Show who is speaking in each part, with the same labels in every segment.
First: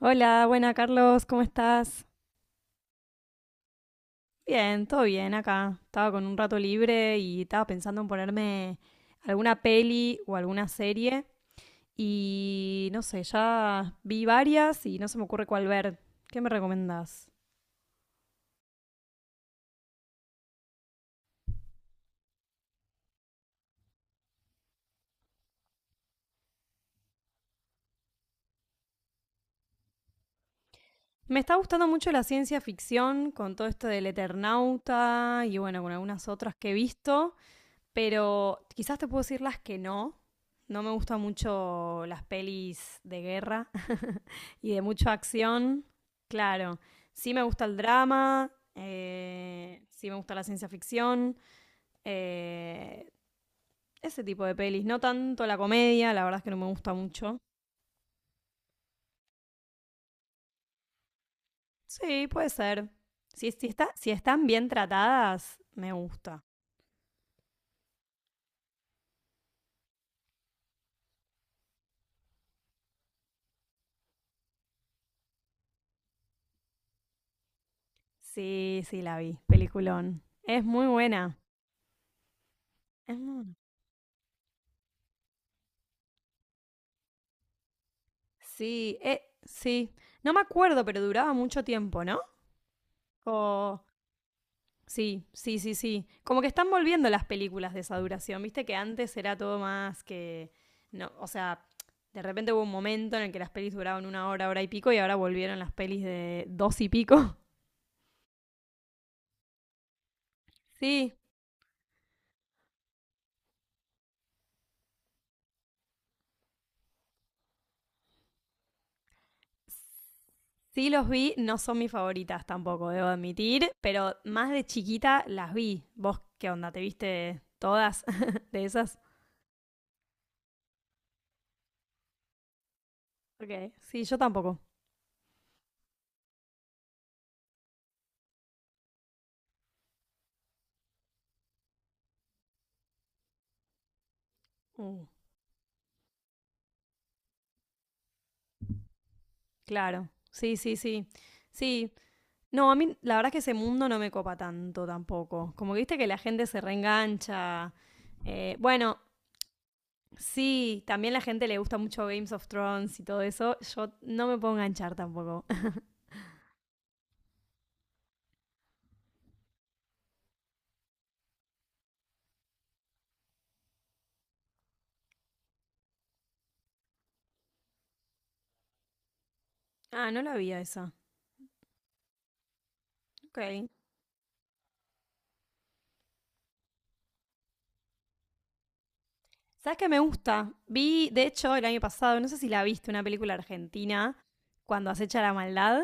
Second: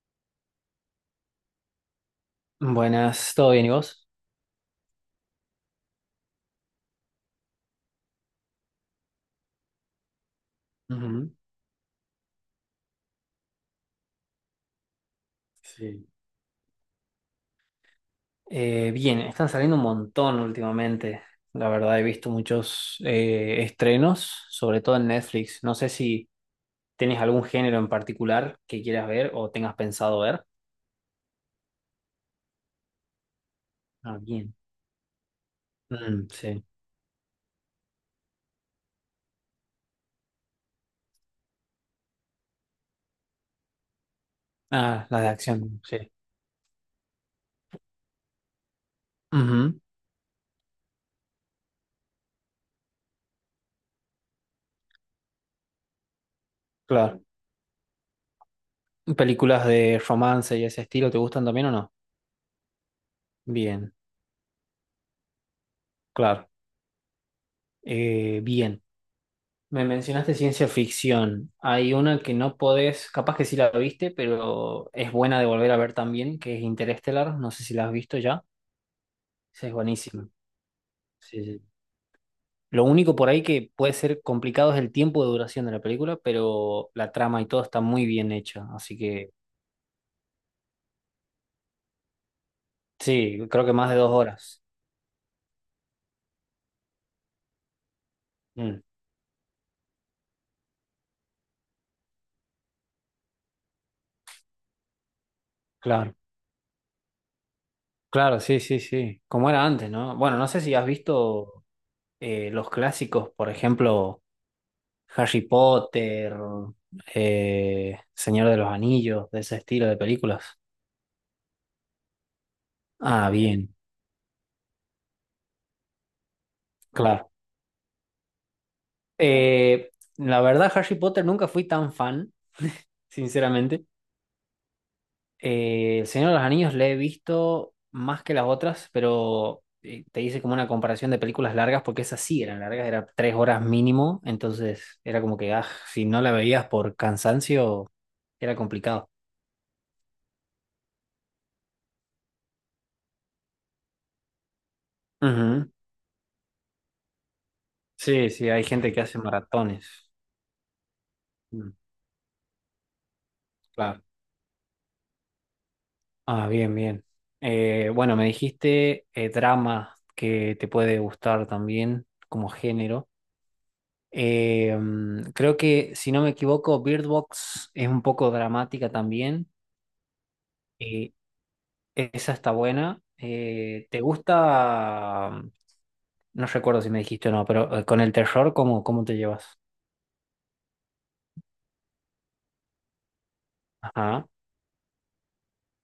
Speaker 1: Hola, buena Carlos, ¿cómo estás?
Speaker 2: Buenas, ¿todo bien y vos?
Speaker 1: Bien, todo bien acá. Estaba con un rato libre y estaba pensando en ponerme alguna peli o alguna serie
Speaker 2: Ujú.
Speaker 1: y no sé, ya vi varias y no se me ocurre cuál ver.
Speaker 2: Sí.
Speaker 1: ¿Qué me recomendás?
Speaker 2: Bien, están saliendo un montón últimamente. La verdad, he visto muchos estrenos, sobre todo en Netflix. No sé si tenés algún género en particular que quieras ver o tengas pensado ver.
Speaker 1: Me está gustando mucho la ciencia ficción con todo esto del
Speaker 2: Ah, bien.
Speaker 1: Eternauta y bueno, con algunas
Speaker 2: Mm,
Speaker 1: otras
Speaker 2: sí.
Speaker 1: que he visto, pero quizás te puedo decir las que no. No me gustan mucho las pelis de guerra y de
Speaker 2: Ah,
Speaker 1: mucha
Speaker 2: las de acción,
Speaker 1: acción,
Speaker 2: sí.
Speaker 1: claro. Sí me gusta el drama,
Speaker 2: Ujú,
Speaker 1: sí me gusta la ciencia ficción, eh, ese tipo de pelis. No tanto la comedia, la verdad es que no me gusta
Speaker 2: claro.
Speaker 1: mucho.
Speaker 2: Mm. ¿Películas de romance y ese estilo te gustan también o no?
Speaker 1: Sí, puede ser. Si, si, está,
Speaker 2: Bien,
Speaker 1: si están bien tratadas, me gusta.
Speaker 2: claro. Bien. Me mencionaste ciencia ficción. Hay una que no podés, capaz que sí la viste, pero es buena de volver a ver también, que es Interestelar. No sé si la has visto ya.
Speaker 1: Sí, sí, la vi.
Speaker 2: Sí, es
Speaker 1: Peliculón.
Speaker 2: buenísima.
Speaker 1: Es muy buena.
Speaker 2: Sí, sí. Lo único
Speaker 1: Es
Speaker 2: por
Speaker 1: muy
Speaker 2: ahí
Speaker 1: buena.
Speaker 2: que puede ser complicado es el tiempo de duración de la película, pero la trama y todo está muy bien hecha. Así
Speaker 1: Sí,
Speaker 2: que
Speaker 1: sí. No me acuerdo, pero duraba mucho tiempo, ¿no?
Speaker 2: sí, creo que
Speaker 1: O
Speaker 2: más de 2 horas.
Speaker 1: sí, sí, sí, sí. Como que están volviendo las películas de esa duración, viste que
Speaker 2: Mm,
Speaker 1: antes era todo más que... No, o sea, de repente hubo un momento en el que las pelis duraban una hora, hora y pico y ahora volvieron las pelis
Speaker 2: claro,
Speaker 1: de dos y pico.
Speaker 2: claro, sí, sí, sí. Como era antes, ¿no? Bueno, no sé si has
Speaker 1: Sí,
Speaker 2: visto los clásicos, por ejemplo. Harry Potter, Señor de los Anillos, de ese estilo de películas.
Speaker 1: sí los vi, no son mis favoritas tampoco, debo
Speaker 2: Ah,
Speaker 1: admitir,
Speaker 2: bien,
Speaker 1: pero más de chiquita las vi. ¿Vos qué onda? ¿Te
Speaker 2: claro.
Speaker 1: viste todas de esas?
Speaker 2: Eh, la verdad, Harry Potter nunca fui tan fan,
Speaker 1: Ok,
Speaker 2: sinceramente.
Speaker 1: sí, yo tampoco.
Speaker 2: El Señor de los Anillos le he visto más que las otras, pero te hice como una comparación de películas largas, porque esas sí eran largas, eran 3 horas mínimo, entonces
Speaker 1: Mm,
Speaker 2: era como que, ah, si no la veías por cansancio, era complicado.
Speaker 1: claro, sí, sí, sí. Sí, no, a mí la verdad es que ese mundo no me copa tanto tampoco.
Speaker 2: Ujú.
Speaker 1: Como que viste que la gente se reengancha.
Speaker 2: Sí, sí, hay gente
Speaker 1: Bueno,
Speaker 2: que hace maratones.
Speaker 1: sí, también la gente le
Speaker 2: Mm.
Speaker 1: gusta mucho Games of Thrones y todo eso. Yo
Speaker 2: Claro.
Speaker 1: no me puedo enganchar tampoco.
Speaker 2: Ah, bien, bien. Bueno, me dijiste drama que te puede gustar también como género. Creo que, si no me equivoco, Bird Box es un poco dramática también.
Speaker 1: Ah, no la vi a esa.
Speaker 2: Y esa está buena.
Speaker 1: Ok.
Speaker 2: ¿Te gusta? Mm. No recuerdo si me dijiste o no, pero con el terror, ¿cómo te llevas?
Speaker 1: ¿Sabes qué me gusta? Vi, de hecho, el año pasado, no sé si la viste, una película argentina,
Speaker 2: Ajá.
Speaker 1: cuando acecha la maldad.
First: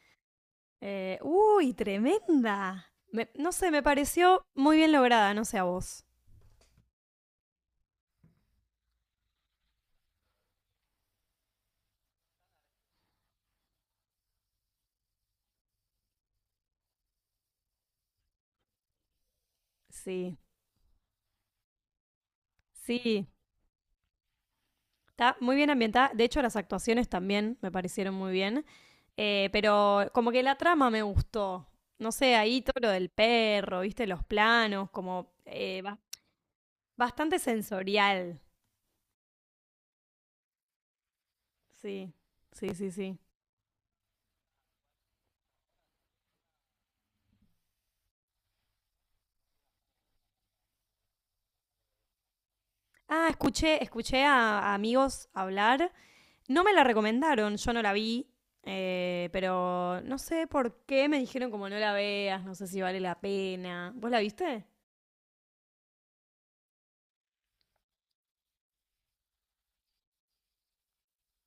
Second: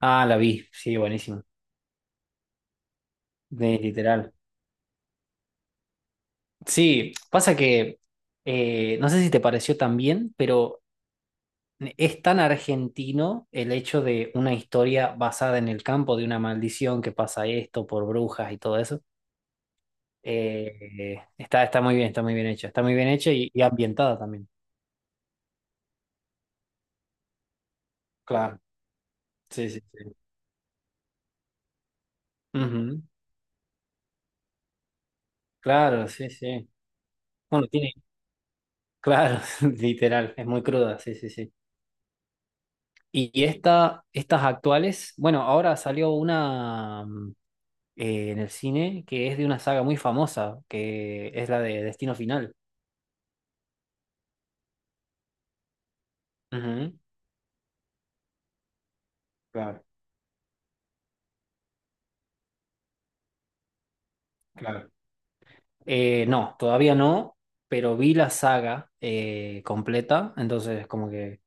Speaker 2: Ah, la vi. Sí, buenísimo.
Speaker 1: Uy, tremenda. No sé,
Speaker 2: De,
Speaker 1: me
Speaker 2: literal.
Speaker 1: pareció muy bien lograda, no sé a vos.
Speaker 2: Sí, pasa que no sé si te pareció también, pero es tan argentino el hecho de una historia basada en el campo de una maldición que pasa esto por brujas y todo eso.
Speaker 1: Sí,
Speaker 2: Está muy bien, está muy bien hecha. Está muy bien
Speaker 1: sí.
Speaker 2: hecha y ambientada también.
Speaker 1: Está muy bien ambientada. De hecho, las actuaciones también me parecieron muy
Speaker 2: Claro,
Speaker 1: bien.
Speaker 2: sí, sí,
Speaker 1: Pero
Speaker 2: sí.
Speaker 1: como que la trama me gustó. No sé, ahí todo lo
Speaker 2: Ujú.
Speaker 1: del perro, viste, los planos, como
Speaker 2: Claro, sí, sí.
Speaker 1: bastante
Speaker 2: Bueno, tiene,
Speaker 1: sensorial.
Speaker 2: claro, literal, es muy cruda, sí, sí, sí.
Speaker 1: Sí, sí, sí, sí.
Speaker 2: Y estas actuales, bueno, ahora salió una mm, en el cine que es de una saga muy famosa, que es la de Destino Final.
Speaker 1: Ah, escuché, escuché a amigos hablar. No me la
Speaker 2: Ujú.
Speaker 1: recomendaron, yo no la vi.
Speaker 2: Claro,
Speaker 1: Pero no sé por qué me dijeron como no la veas, no sé si vale la pena. ¿Vos la viste?
Speaker 2: claro. No, todavía no, pero vi la saga completa, entonces como que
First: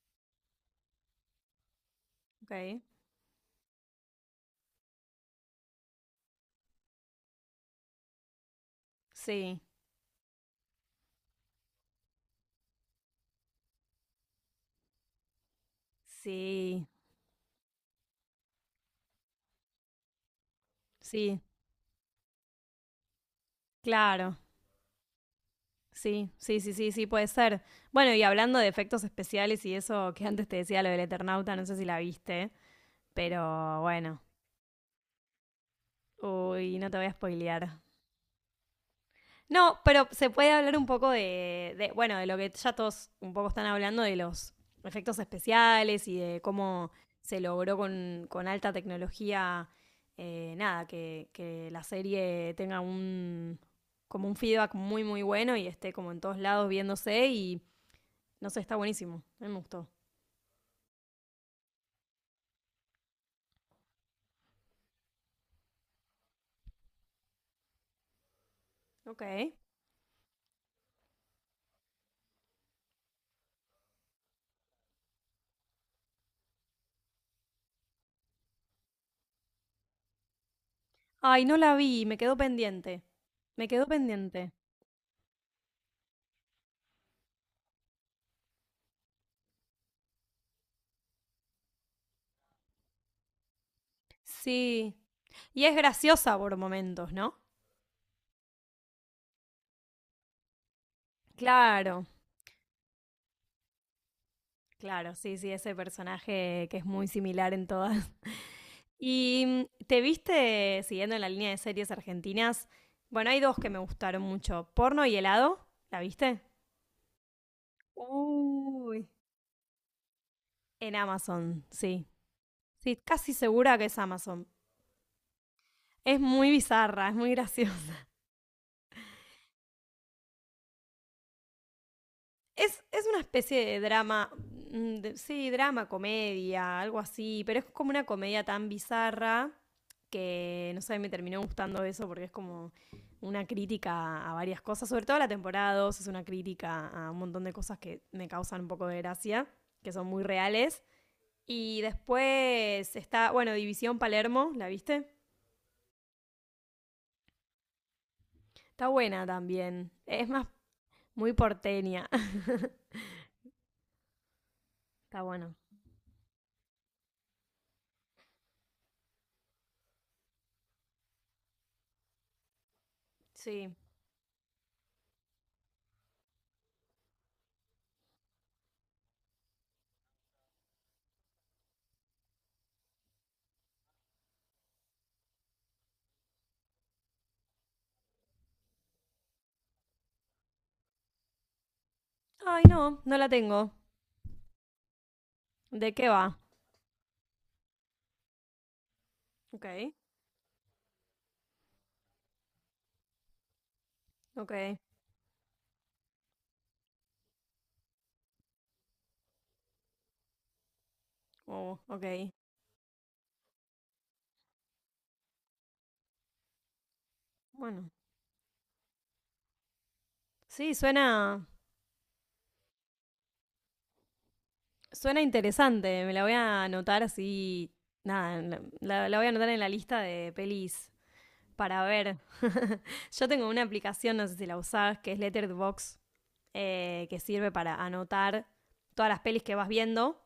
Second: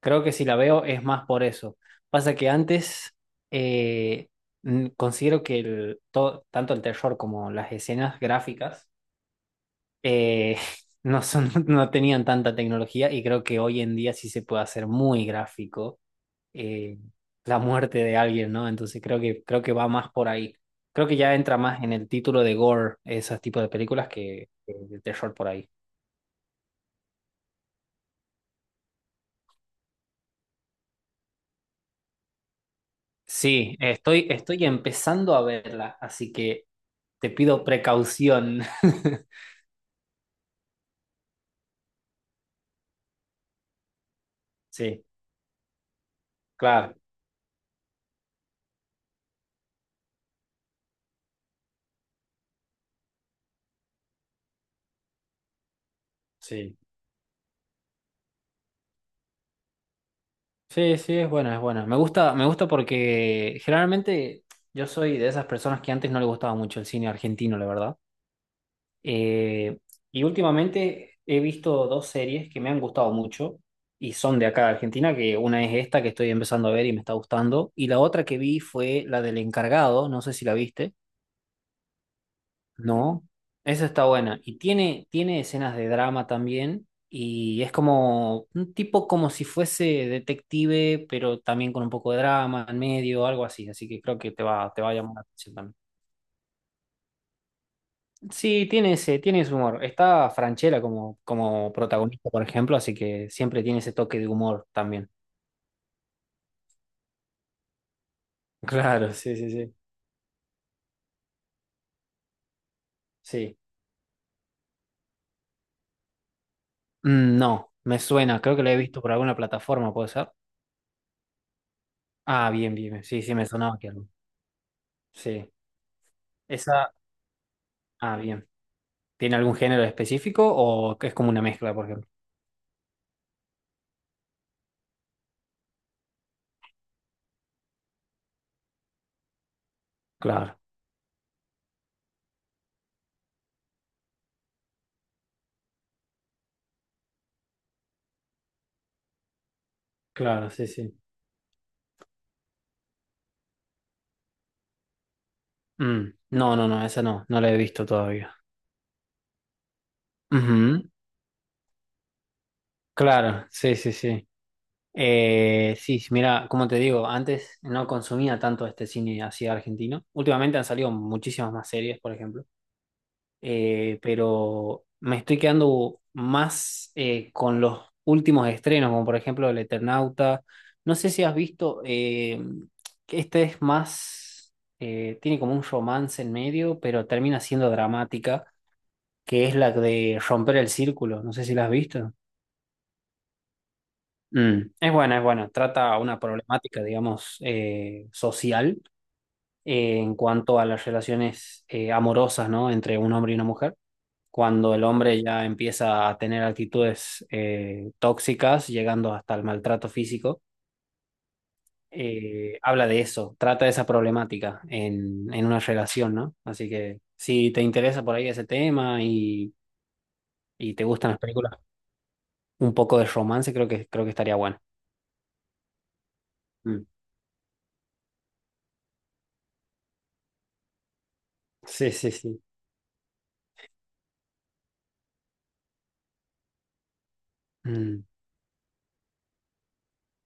Speaker 2: creo que si la veo es más por eso. Pasa que
Speaker 1: Ok.
Speaker 2: antes eh, considero que tanto el terror como las escenas gráficas
Speaker 1: Sí,
Speaker 2: eh, no son, no tenían tanta tecnología y creo que hoy en día sí se puede hacer muy gráfico
Speaker 1: sí,
Speaker 2: eh, la muerte de alguien, ¿no? Entonces creo que va más por ahí. Creo que ya
Speaker 1: sí,
Speaker 2: entra más en el título de gore, esos tipos de películas
Speaker 1: claro.
Speaker 2: que de terror por ahí.
Speaker 1: Sí, sí, sí, sí, sí, puede ser. Bueno, y hablando de efectos especiales y eso que antes te decía lo del Eternauta, no sé si la viste,
Speaker 2: Sí,
Speaker 1: pero bueno.
Speaker 2: estoy empezando a verla, así que
Speaker 1: Uy, no te voy a
Speaker 2: te pido
Speaker 1: spoilear.
Speaker 2: precaución.
Speaker 1: No, pero se puede hablar un poco de, bueno, de lo que ya todos un poco están hablando, de los
Speaker 2: Sí,
Speaker 1: efectos especiales y de cómo
Speaker 2: claro,
Speaker 1: se logró con alta tecnología, nada, que la serie tenga un, como un feedback muy, muy bueno y esté como en todos lados
Speaker 2: sí.
Speaker 1: viéndose y no sé, está buenísimo. A mí me gustó.
Speaker 2: Sí, sí, es buena, es buena. Me gusta porque generalmente yo soy de esas personas que antes no le gustaba mucho el cine argentino, la verdad.
Speaker 1: Ok.
Speaker 2: Eh, y últimamente he visto dos series que me han gustado mucho y son de acá de Argentina, que una es esta que estoy empezando a ver y me está gustando, y la otra que vi fue la del encargado, no sé si la viste,
Speaker 1: Ay, no la vi, me quedó pendiente.
Speaker 2: no,
Speaker 1: Me
Speaker 2: esa
Speaker 1: quedó
Speaker 2: está buena
Speaker 1: pendiente.
Speaker 2: y tiene, tiene escenas de drama también y es como un tipo como si fuese detective, pero también con un poco de drama en medio, algo así, así que creo que te va a
Speaker 1: Sí.
Speaker 2: llamar la atención
Speaker 1: Y es
Speaker 2: también.
Speaker 1: graciosa por momentos, ¿no?
Speaker 2: Sí, tiene ese humor. Está Franchella como, como
Speaker 1: Claro,
Speaker 2: protagonista, por ejemplo, así que siempre tiene ese toque de humor también.
Speaker 1: claro, sí, sí, ese personaje que es muy similar en todas.
Speaker 2: Claro, sí, sí,
Speaker 1: ¿Y
Speaker 2: sí.
Speaker 1: mm, te viste, siguiendo en la línea de series argentinas? Bueno, hay dos
Speaker 2: Sí.
Speaker 1: que me gustaron mucho. Porno y helado, ¿la viste?
Speaker 2: Mm, no, me suena, creo que lo he visto
Speaker 1: Uy.
Speaker 2: por alguna plataforma, ¿puede ser?
Speaker 1: En Amazon, sí.
Speaker 2: Ah, bien, bien,
Speaker 1: Sí,
Speaker 2: bien. Sí,
Speaker 1: casi
Speaker 2: sí, me
Speaker 1: segura
Speaker 2: sonaba
Speaker 1: que
Speaker 2: que
Speaker 1: es
Speaker 2: algo.
Speaker 1: Amazon.
Speaker 2: Sí.
Speaker 1: Es muy
Speaker 2: Esa,
Speaker 1: bizarra, es muy graciosa.
Speaker 2: ah, bien. ¿Tiene algún género específico o que es como una mezcla, por ejemplo?
Speaker 1: Es una especie de drama, mm, sí, drama, comedia, algo así, pero es como una comedia tan bizarra
Speaker 2: Claro,
Speaker 1: que, no sé, me terminó gustando eso porque es como una crítica a varias cosas, sobre todo la temporada 2 es una crítica a un montón de cosas que me causan un poco de gracia, que son muy
Speaker 2: claro, sí,
Speaker 1: reales.
Speaker 2: sí.
Speaker 1: Y después está, bueno, División Palermo, ¿la viste?
Speaker 2: Mm, no, no, no, esa no, no la he visto todavía.
Speaker 1: Está buena también, es más,
Speaker 2: Ujú.
Speaker 1: muy porteña.
Speaker 2: Claro, sí, sí, sí.
Speaker 1: Está bueno.
Speaker 2: Sí, sí, mira, como te digo, antes no consumía tanto este cine así argentino. Últimamente han salido muchísimas más series, por ejemplo.
Speaker 1: Sí.
Speaker 2: Pero me estoy quedando más con los últimos estrenos, como por ejemplo El Eternauta. No sé si has visto que este es más, tiene como un romance en medio, pero termina siendo dramática, que es la de Romper el Círculo. No sé si la has visto.
Speaker 1: Ay, no, no la tengo.
Speaker 2: Mm, es buena, es buena.
Speaker 1: ¿De
Speaker 2: Trata
Speaker 1: qué
Speaker 2: una
Speaker 1: va?
Speaker 2: problemática, digamos, social
Speaker 1: Ok,
Speaker 2: en cuanto a las relaciones amorosas, ¿no? Entre un hombre y una mujer. Cuando
Speaker 1: ok,
Speaker 2: el hombre ya empieza a tener actitudes tóxicas, llegando hasta el maltrato físico,
Speaker 1: oh, ok.
Speaker 2: habla de eso, trata de esa problemática en una relación, ¿no? Así que si te
Speaker 1: Bueno,
Speaker 2: interesa por ahí ese tema
Speaker 1: sí,
Speaker 2: y te gustan las
Speaker 1: suena,
Speaker 2: películas, un poco de romance, creo que estaría bueno.
Speaker 1: suena interesante. Me la voy a
Speaker 2: Mm.
Speaker 1: anotar así. Nada, la, la voy a anotar en la lista de pelis para
Speaker 2: Sí, sí,
Speaker 1: ver.
Speaker 2: sí.
Speaker 1: Yo tengo una aplicación, no sé si la usás, que es Letterboxd, que sirve para
Speaker 2: Mm,
Speaker 1: anotar todas las pelis que vas viendo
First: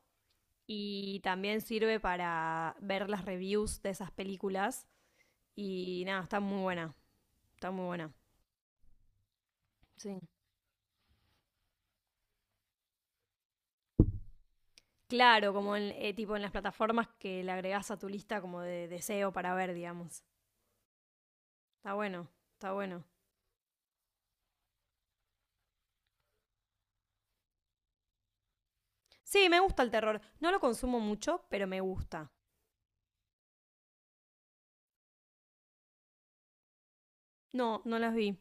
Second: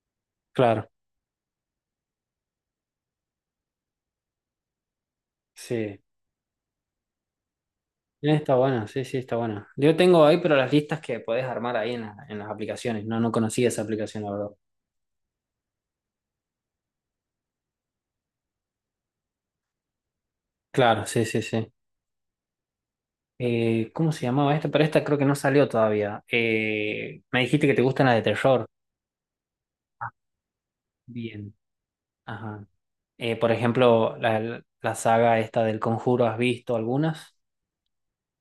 Speaker 2: claro.
Speaker 1: y también sirve para ver las reviews de esas películas.
Speaker 2: Sí.
Speaker 1: Y nada, está muy buena, está muy buena.
Speaker 2: Está buena, sí, sí, está buena. Yo
Speaker 1: Sí.
Speaker 2: tengo ahí, pero las listas que podés armar ahí en, en las aplicaciones. No, no conocía esa aplicación, la verdad.
Speaker 1: Claro, como en, tipo en las plataformas que le agregás a tu lista como de deseo para ver, digamos.
Speaker 2: Claro, sí, sí, sí.
Speaker 1: Está bueno, está bueno.
Speaker 2: ¿Cómo se llamaba esta? Pero esta creo que no salió todavía. Me dijiste que te gustan las de terror.
Speaker 1: Sí, me gusta el
Speaker 2: Ah,
Speaker 1: terror. No lo consumo mucho,
Speaker 2: bien.
Speaker 1: pero me gusta.
Speaker 2: Ajá. Por ejemplo, la saga esta del Conjuro, ¿has visto algunas?
Speaker 1: No, no las vi.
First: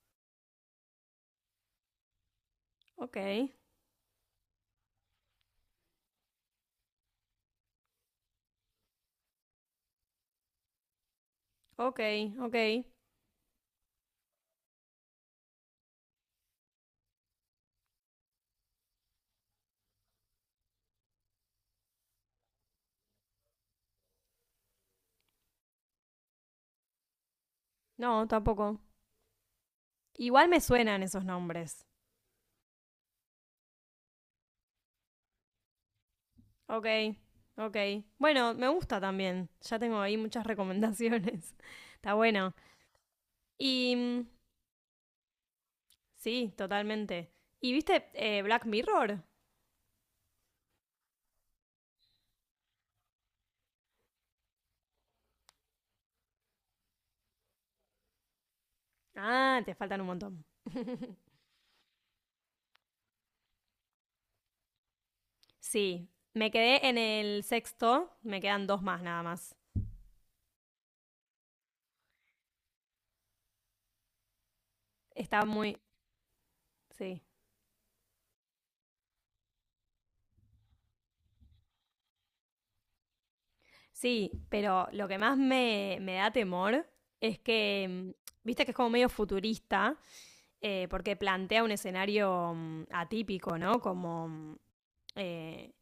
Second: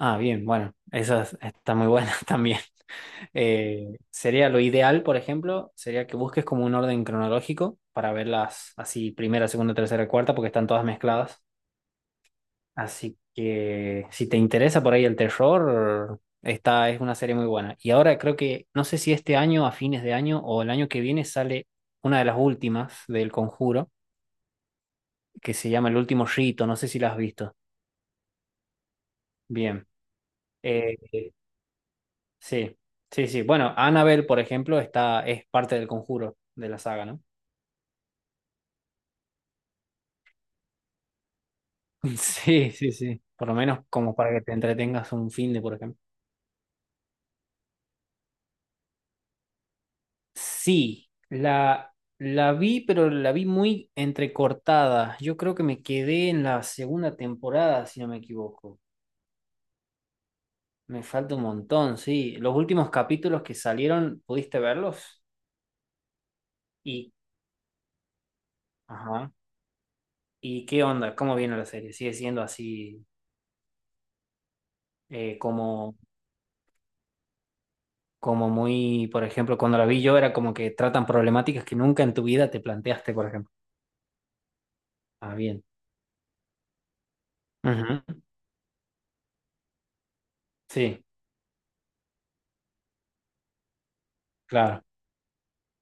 Speaker 2: Ah, bien, bueno, esas están muy buenas también.
Speaker 1: Ok,
Speaker 2: Sería lo ideal, por ejemplo, sería que busques como un orden cronológico para verlas así, primera, segunda, tercera, cuarta, porque están todas mezcladas.
Speaker 1: ok, ok.
Speaker 2: Así que si te interesa por ahí el terror, esta es una serie muy buena. Y ahora creo que, no sé si este año, a fines de año o el año que viene, sale una de las últimas del Conjuro, que se llama El Último Rito, no sé si la has visto.
Speaker 1: No, tampoco.
Speaker 2: Bien.
Speaker 1: Igual me
Speaker 2: Eh,
Speaker 1: suenan esos
Speaker 2: eh,
Speaker 1: nombres.
Speaker 2: sí, sí, sí. Bueno, Annabelle, por ejemplo, está, es parte del Conjuro de la
Speaker 1: Ok,
Speaker 2: saga, ¿no?
Speaker 1: ok. Bueno, me gusta también. Ya tengo ahí muchas recomendaciones. Está bueno.
Speaker 2: Sí, sí, sí. Por lo menos
Speaker 1: Y
Speaker 2: como
Speaker 1: mm,
Speaker 2: para que te entretengas un fin de, por ejemplo.
Speaker 1: sí, totalmente. ¿Y viste Black Mirror?
Speaker 2: Sí, la vi, pero la vi muy entrecortada. Yo creo que me quedé en la segunda temporada, si no me equivoco.
Speaker 1: Ah, te faltan un montón.
Speaker 2: Me falta un montón, sí. Los últimos capítulos que salieron, ¿pudiste verlos?
Speaker 1: Sí, me quedé en
Speaker 2: Y,
Speaker 1: el sexto, me quedan dos más nada
Speaker 2: ajá.
Speaker 1: más.
Speaker 2: ¿Y qué onda? ¿Cómo viene la serie? ¿Sigue siendo así eh,
Speaker 1: Está muy...
Speaker 2: como,
Speaker 1: Sí,
Speaker 2: como muy, por ejemplo, cuando la vi yo era como que tratan problemáticas que nunca en tu vida te planteaste, por ejemplo?
Speaker 1: sí, pero lo que
Speaker 2: Ah,
Speaker 1: más
Speaker 2: bien.
Speaker 1: me, me da temor es
Speaker 2: Ujú.
Speaker 1: que, mm, viste que es como medio futurista,
Speaker 2: Sí,
Speaker 1: porque plantea un escenario mm, atípico, ¿no? Como... mm,
Speaker 2: claro.
Speaker 1: eh,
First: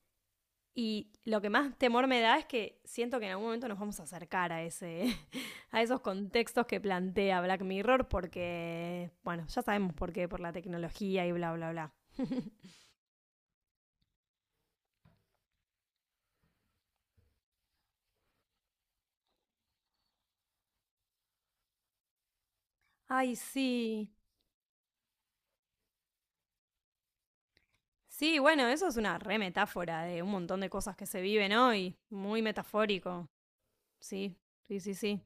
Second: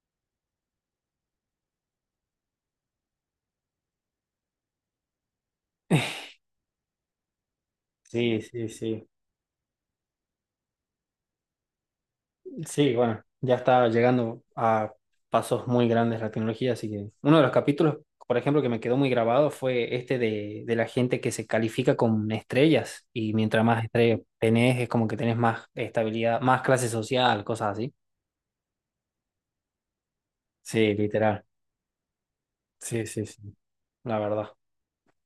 Speaker 1: y lo que más temor me da es que siento que en algún momento nos vamos a acercar a ese, a esos contextos que plantea Black Mirror,
Speaker 2: Sí, sí, sí.
Speaker 1: porque, bueno, ya sabemos por qué, por la tecnología y bla, bla, bla.
Speaker 2: Sí, bueno, ya está llegando a pasos muy grandes la tecnología, así que uno de los capítulos, por ejemplo, que me quedó muy grabado fue este de la gente que se califica con estrellas y
Speaker 1: Ay,
Speaker 2: mientras más
Speaker 1: sí,
Speaker 2: estrellas tenés, es como que tenés más estabilidad, más clase social, cosas así.
Speaker 1: sí, bueno, eso es una re metáfora de un montón de
Speaker 2: Sí,
Speaker 1: cosas que se
Speaker 2: literal.
Speaker 1: viven hoy. Muy
Speaker 2: Sí, sí,
Speaker 1: metafórico.
Speaker 2: sí, la
Speaker 1: Sí,
Speaker 2: verdad.
Speaker 1: sí, sí, sí.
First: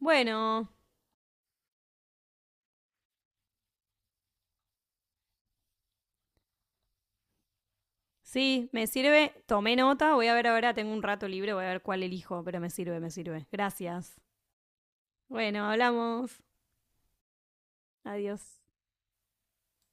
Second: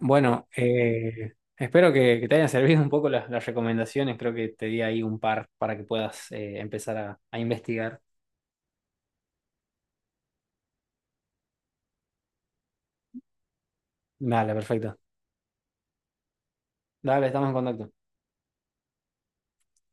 Speaker 2: Bueno, espero que te hayan servido un poco las recomendaciones, creo que te di ahí un par para que puedas empezar a investigar.
Speaker 1: sí, me sirve. Tomé nota. Voy a ver ahora, tengo un rato libre, voy a ver cuál elijo, pero me sirve, me sirve. Gracias.
Speaker 2: Dale, perfecto.
Speaker 1: Bueno, hablamos.
Speaker 2: Dale, estamos en contacto.
Speaker 1: Adiós.